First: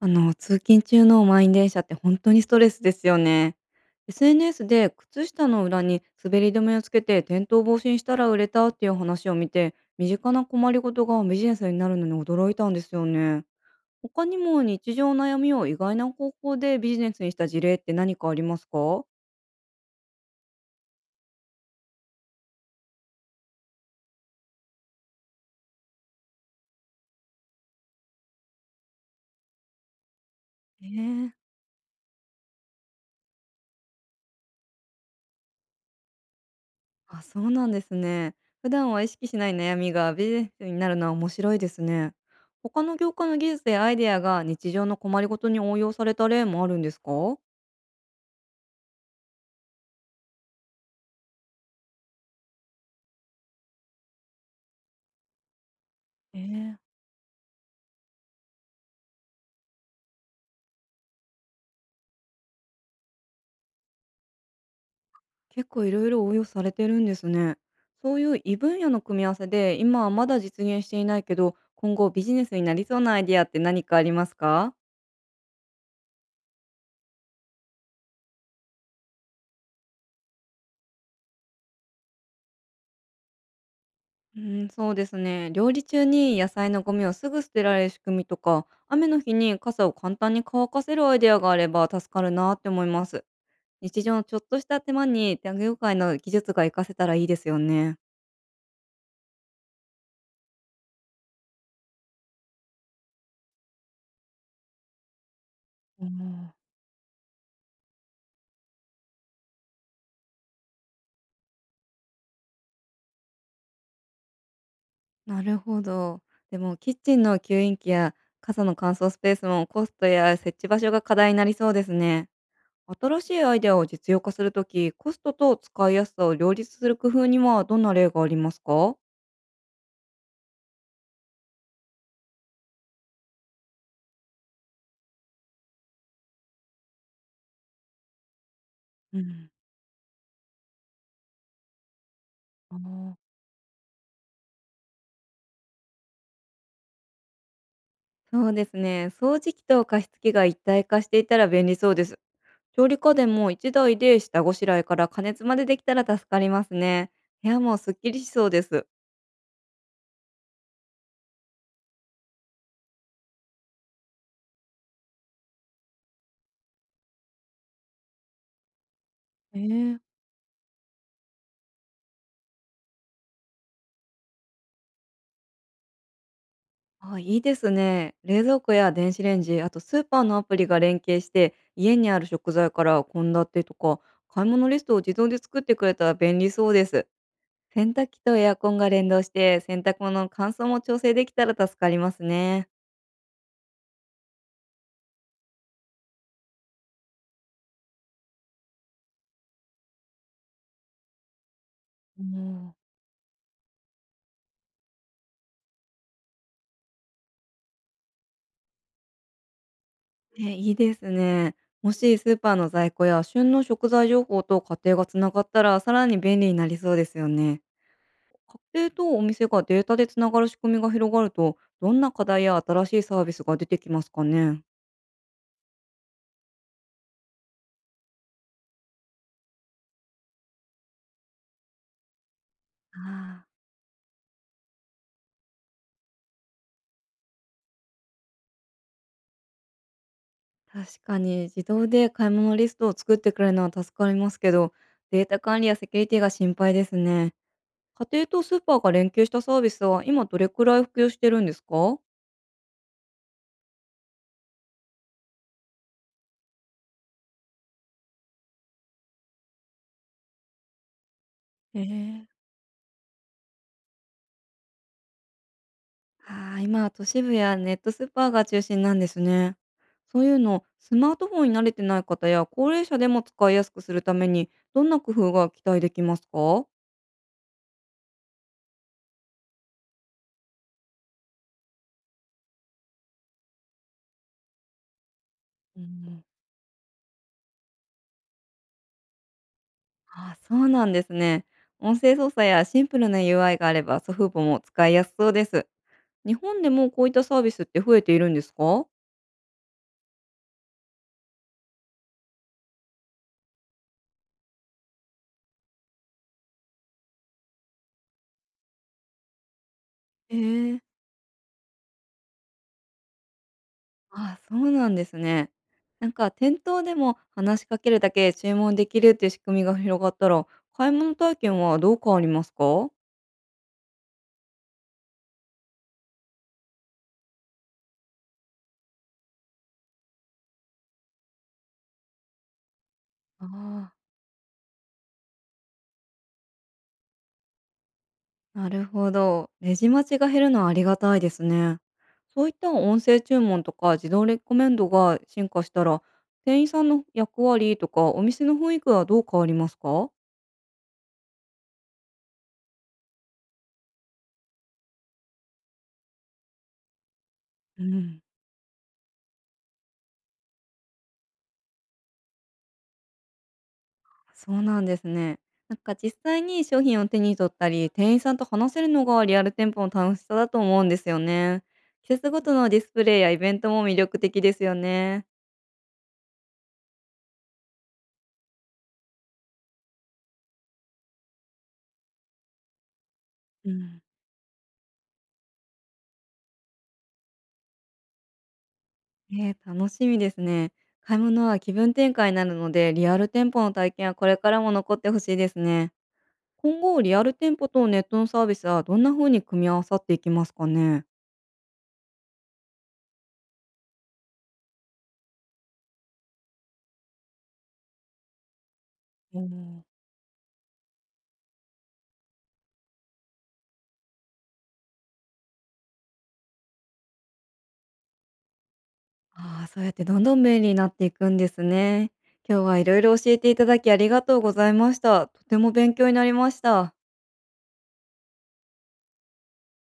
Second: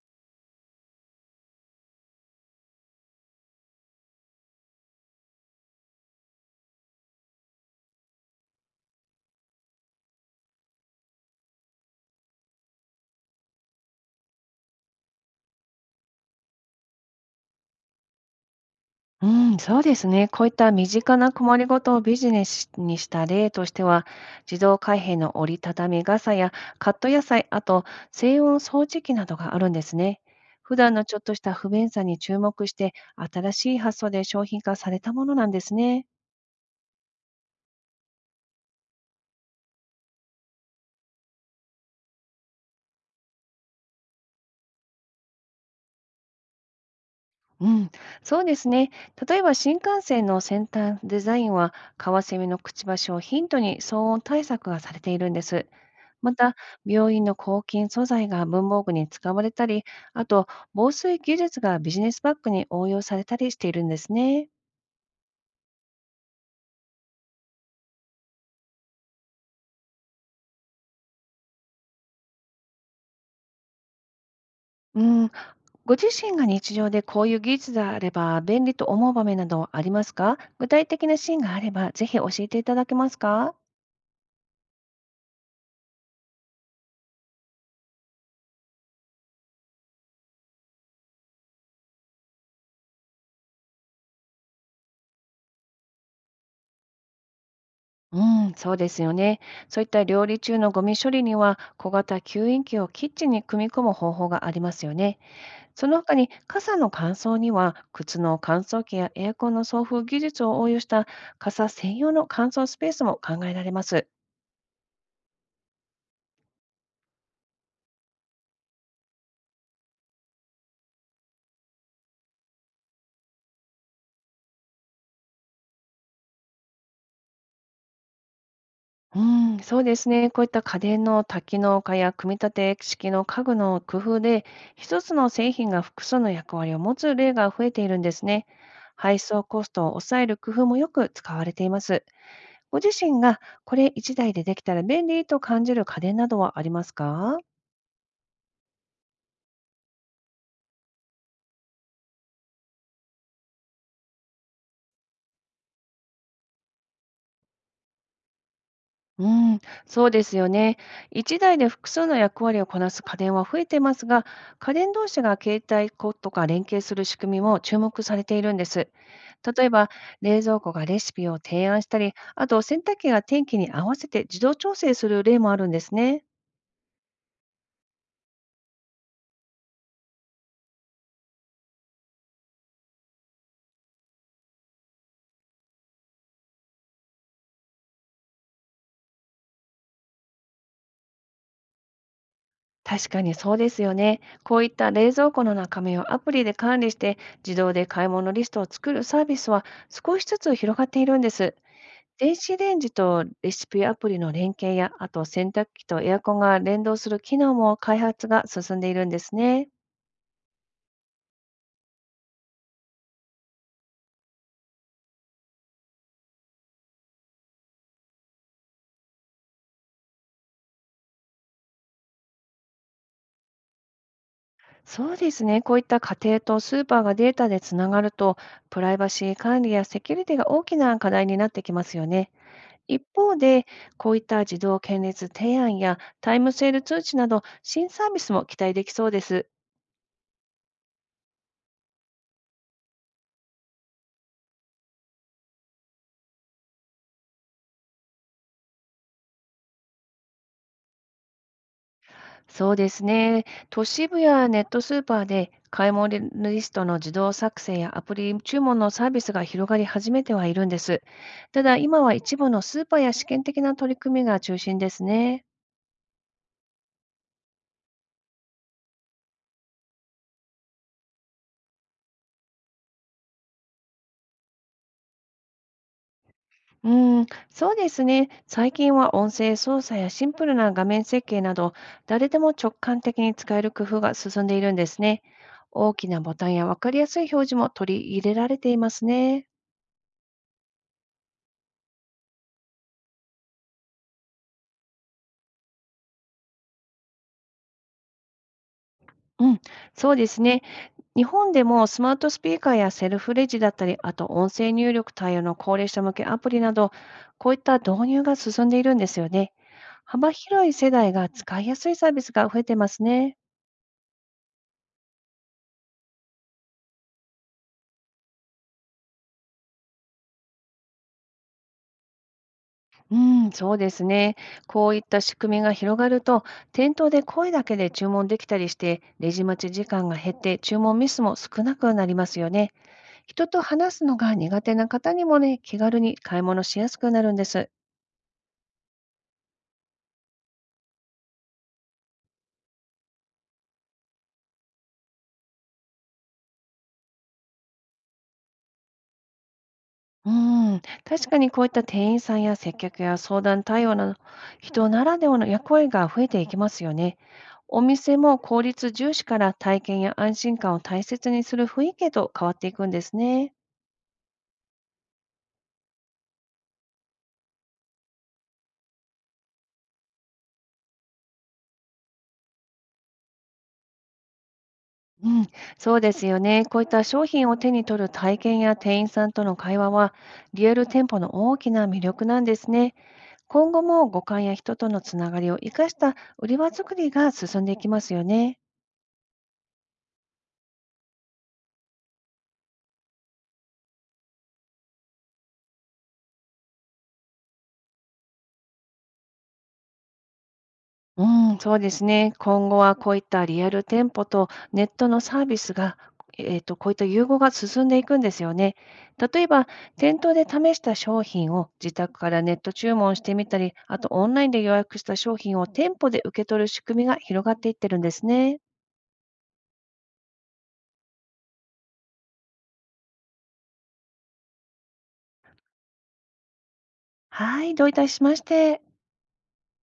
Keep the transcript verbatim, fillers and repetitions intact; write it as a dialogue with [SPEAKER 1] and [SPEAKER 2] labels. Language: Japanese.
[SPEAKER 1] あの、通勤中の満員電車って本当にストレスですよね。エスエヌエス で靴下の裏に滑り止めをつけて転倒防止にしたら売れたっていう話を見て、身近な困りごとがビジネスになるのに驚いたんですよね。他にも日常の悩みを意外な方法でビジネスにした事例って何かありますか？
[SPEAKER 2] うん、そうですね。こういった身近な困りごとをビジネスにした例としては、自動開閉の折りたたみ傘や、カット野菜、あと静音掃除機などがあるんですね。普段のちょっ
[SPEAKER 1] え
[SPEAKER 2] とし
[SPEAKER 1] え。
[SPEAKER 2] た不便さに注目して、新しい発想で商品化されたものなんですね。
[SPEAKER 1] あ、そうなんですね。普段は意識しない悩みがビジネスになるのは面白いですね。他の業界の技術やアイデアが日常の困りごとに応用された例もあるんですか？
[SPEAKER 2] うん、そうですね。例えば、新幹線の先端デザインは、カワセミのくちばしをヒントに騒音対策がされているんです。ま
[SPEAKER 1] え
[SPEAKER 2] た、
[SPEAKER 1] え、
[SPEAKER 2] 病院の抗菌素材が文房具に使われたり、あと、防水技術がビジネスバッグに応用されたりしているんですね。
[SPEAKER 1] 結構いろいろ応用されてるんですね。そういう異分野の組み合わせで今はまだ実現していないけど今後ビジネスになりそうなアイデアって何かありますか？
[SPEAKER 2] うん、ご自身が日常でこういう技術であれば便利と思う場面などありますか？具体的なシーンがあればぜひ教えていただけますか？
[SPEAKER 1] うん、そうですね。料理中に野菜のゴミをすぐ捨てられる仕組みとか雨の日に傘を簡単に乾かせるアイデアがあれば助かるなって思います。日常のちょっとした手間に、他業界の技術が活かせたらいいですよね。
[SPEAKER 2] うん、そうですよね。そういった料理中のゴミ処理には、小型吸引器をキッチンに組み込む方法がありますよね。その
[SPEAKER 1] う
[SPEAKER 2] 他に、
[SPEAKER 1] ん。
[SPEAKER 2] 傘の乾燥には靴の乾燥機やエアコンの送風技術を応用した傘専用の乾燥スペースも考えられます。
[SPEAKER 1] なるほど。でも、キッチンの吸引器や傘の乾燥スペースもコストや設置場所が課題になりそうですね。新しいアイデアを実用化するとき、コストと使いやすさを両立する工夫にはどんな例がありますか？
[SPEAKER 2] うん、そうですね。こういった家電の多機能化や組み立て式の家具の工夫で、一つの製品が複数の役割を持つ例が増えているんですね。
[SPEAKER 1] う
[SPEAKER 2] 配送
[SPEAKER 1] ん。
[SPEAKER 2] コストを抑える工夫もよく使われています。
[SPEAKER 1] あ
[SPEAKER 2] ご自
[SPEAKER 1] あ。
[SPEAKER 2] 身がこれいちだいでできたら便利と感じる家電などはありますか？
[SPEAKER 1] そうですね。掃除機と加湿器が一体化していたら便利そうです。調理家電もいちだいで下ごしらえから加熱までできたら助かりますね。部屋もすっきりしそうです。
[SPEAKER 2] うん、そうですよね。いちだいで複数の役割をこなす家電は増えてますが、家電同士が携帯庫とか連携する仕組みも注目されているんです。例えば、
[SPEAKER 1] ええ。
[SPEAKER 2] 冷蔵庫がレシピを提案したり、あと洗濯機が天気に合わせて自動調整する例もあるんですね。
[SPEAKER 1] あ、いいですね。冷蔵庫や電子レンジ、あとスーパーのアプリが連携して、家にある食材から献立とか買い物リストを自動で作ってくれたら便利そうです。洗濯機とエアコンが連動して、洗濯物の乾燥も調整できたら助かりますね。
[SPEAKER 2] 確かにそうですよね。こういった冷蔵庫の中身をアプリで管理して、自動で買い物リストを作るサービスは少しずつ広がっているんです。
[SPEAKER 1] も
[SPEAKER 2] 電子レ
[SPEAKER 1] う
[SPEAKER 2] ンジとレシピアプリの連携や、あと洗濯機とエアコンが連動する機能も開発が進んでいるんですね。
[SPEAKER 1] ね、いいですね。もしスーパーの在庫や旬の食材情報と家庭がつながったらさらに便利になりそうですよね。家庭とお店がデータでつながる仕組みが広がるとどんな課題や新しいサービスが出てきますかね。
[SPEAKER 2] そうですね。こういった家庭とスーパーがデータでつながると、プライバシー管理やセキュリティが大きな課題になってきますよね。一方
[SPEAKER 1] あ
[SPEAKER 2] で、こういった自動検閲提案やタイムセール通知など、新サービスも期待できそうです。
[SPEAKER 1] あ、確かに自動で買い物リストを作ってくれるのは助かりますけど、データ管理やセキュリティが心配ですね。家庭とスーパーが連携したサービスは今どれくらい普及してるんですか？
[SPEAKER 2] そうですね。都市部やネットスーパーで買い物リストの自動作成やアプリ注文のサービスが広がり始めてはいるんです。ただ、
[SPEAKER 1] え
[SPEAKER 2] 今は一
[SPEAKER 1] え。
[SPEAKER 2] 部のスーパーや試験的な取り組みが中心ですね。
[SPEAKER 1] ああ、今は都市部やネットスーパーが中心なんですね。そういうの、スマートフォンに慣れてない方や高齢者でも使いやすくするために、どんな工夫が期待できますか？
[SPEAKER 2] うん、そうですね。最近は音声操作やシンプルな画面設計など、誰でも直感的に使える工夫が進んでいるんですね。
[SPEAKER 1] う
[SPEAKER 2] 大きな
[SPEAKER 1] ん、
[SPEAKER 2] ボタンや分かりやすい表示も取り入れられていますね。
[SPEAKER 1] あ、そうなんですね。音声操作やシンプルな ユーアイ があれば、祖父母も使いやすそうです。日本でもこういったサービスって増えているんですか？
[SPEAKER 2] うん、そうですね。日本でもスマートスピーカーやセルフレジだったり、あと音声入力対応の高齢者向けアプリなど、こういった導入が進んでいるんですよね。幅
[SPEAKER 1] え
[SPEAKER 2] 広い
[SPEAKER 1] ー、
[SPEAKER 2] 世代が使いやすいサービスが増えてますね。
[SPEAKER 1] ああ、そうなんですね。なんか店頭でも話しかけるだけで注文できるっていう仕組みが広がったら、買い物体験はどう変わりますか？
[SPEAKER 2] うん、そうですね。こういった仕組みが広がると、店頭で声だけで注文できたりして、レジ待ち時間が減って、注文ミスも少なくなりますよね。人と
[SPEAKER 1] あ
[SPEAKER 2] 話すのが苦手な方にもね、気軽に買い物しやすくなるんです。
[SPEAKER 1] あ、なるほど。レジ待ちが減るのはありがたいですね。そういった音声注文とか自動レコメンドが進化したら、店員さんの役割とかお店の雰囲気はどう変わりますか？
[SPEAKER 2] うん、確かにこういった店員さんや接客や相談対応など、人ならではの役割が増えていきますよね。お
[SPEAKER 1] う
[SPEAKER 2] 店
[SPEAKER 1] ん、
[SPEAKER 2] も効率重視から体験や安心感を大切にする雰囲気へと変わっていくんですね。
[SPEAKER 1] そうなんですね。なんか実際に商品を手に取ったり、店員さんと話せるのがリアル店舗の楽しさだと思うんですよね。季節ごとのディスプレイやイベントも魅力的ですよね。
[SPEAKER 2] うん、そうですよね。こういった商品を手に取る体験や店員さんとの会話は、リアル店舗の大きな魅力なんですね。
[SPEAKER 1] う
[SPEAKER 2] 今後
[SPEAKER 1] ん。
[SPEAKER 2] も五感や人とのつながりを生かした売り場作りが進んでいきますよね。
[SPEAKER 1] ええ、楽しみですね。買い物は気分転換になるので、リアル店舗の体験はこれからも残ってほしいですね。今後、リアル店舗とネットのサービスはどんな風に組み合わさっていきますかね。
[SPEAKER 2] うん、そうですね。今後はこういったリアル店舗とネットのサービスが、えっと、こういった融合が進んでいくんですよね。
[SPEAKER 1] う
[SPEAKER 2] 例えば、
[SPEAKER 1] ん、
[SPEAKER 2] 店頭で試した商品を自宅からネット注文してみたり、あとオンラインで予約した商品を店舗で受け取る仕組みが広がっていってるんですね。
[SPEAKER 1] ああ、そうやってどんどん便利になっていくんですね。今日はいろいろ教えていただきありがとうございました。とても勉強になりました。
[SPEAKER 2] はい、どういたしまして。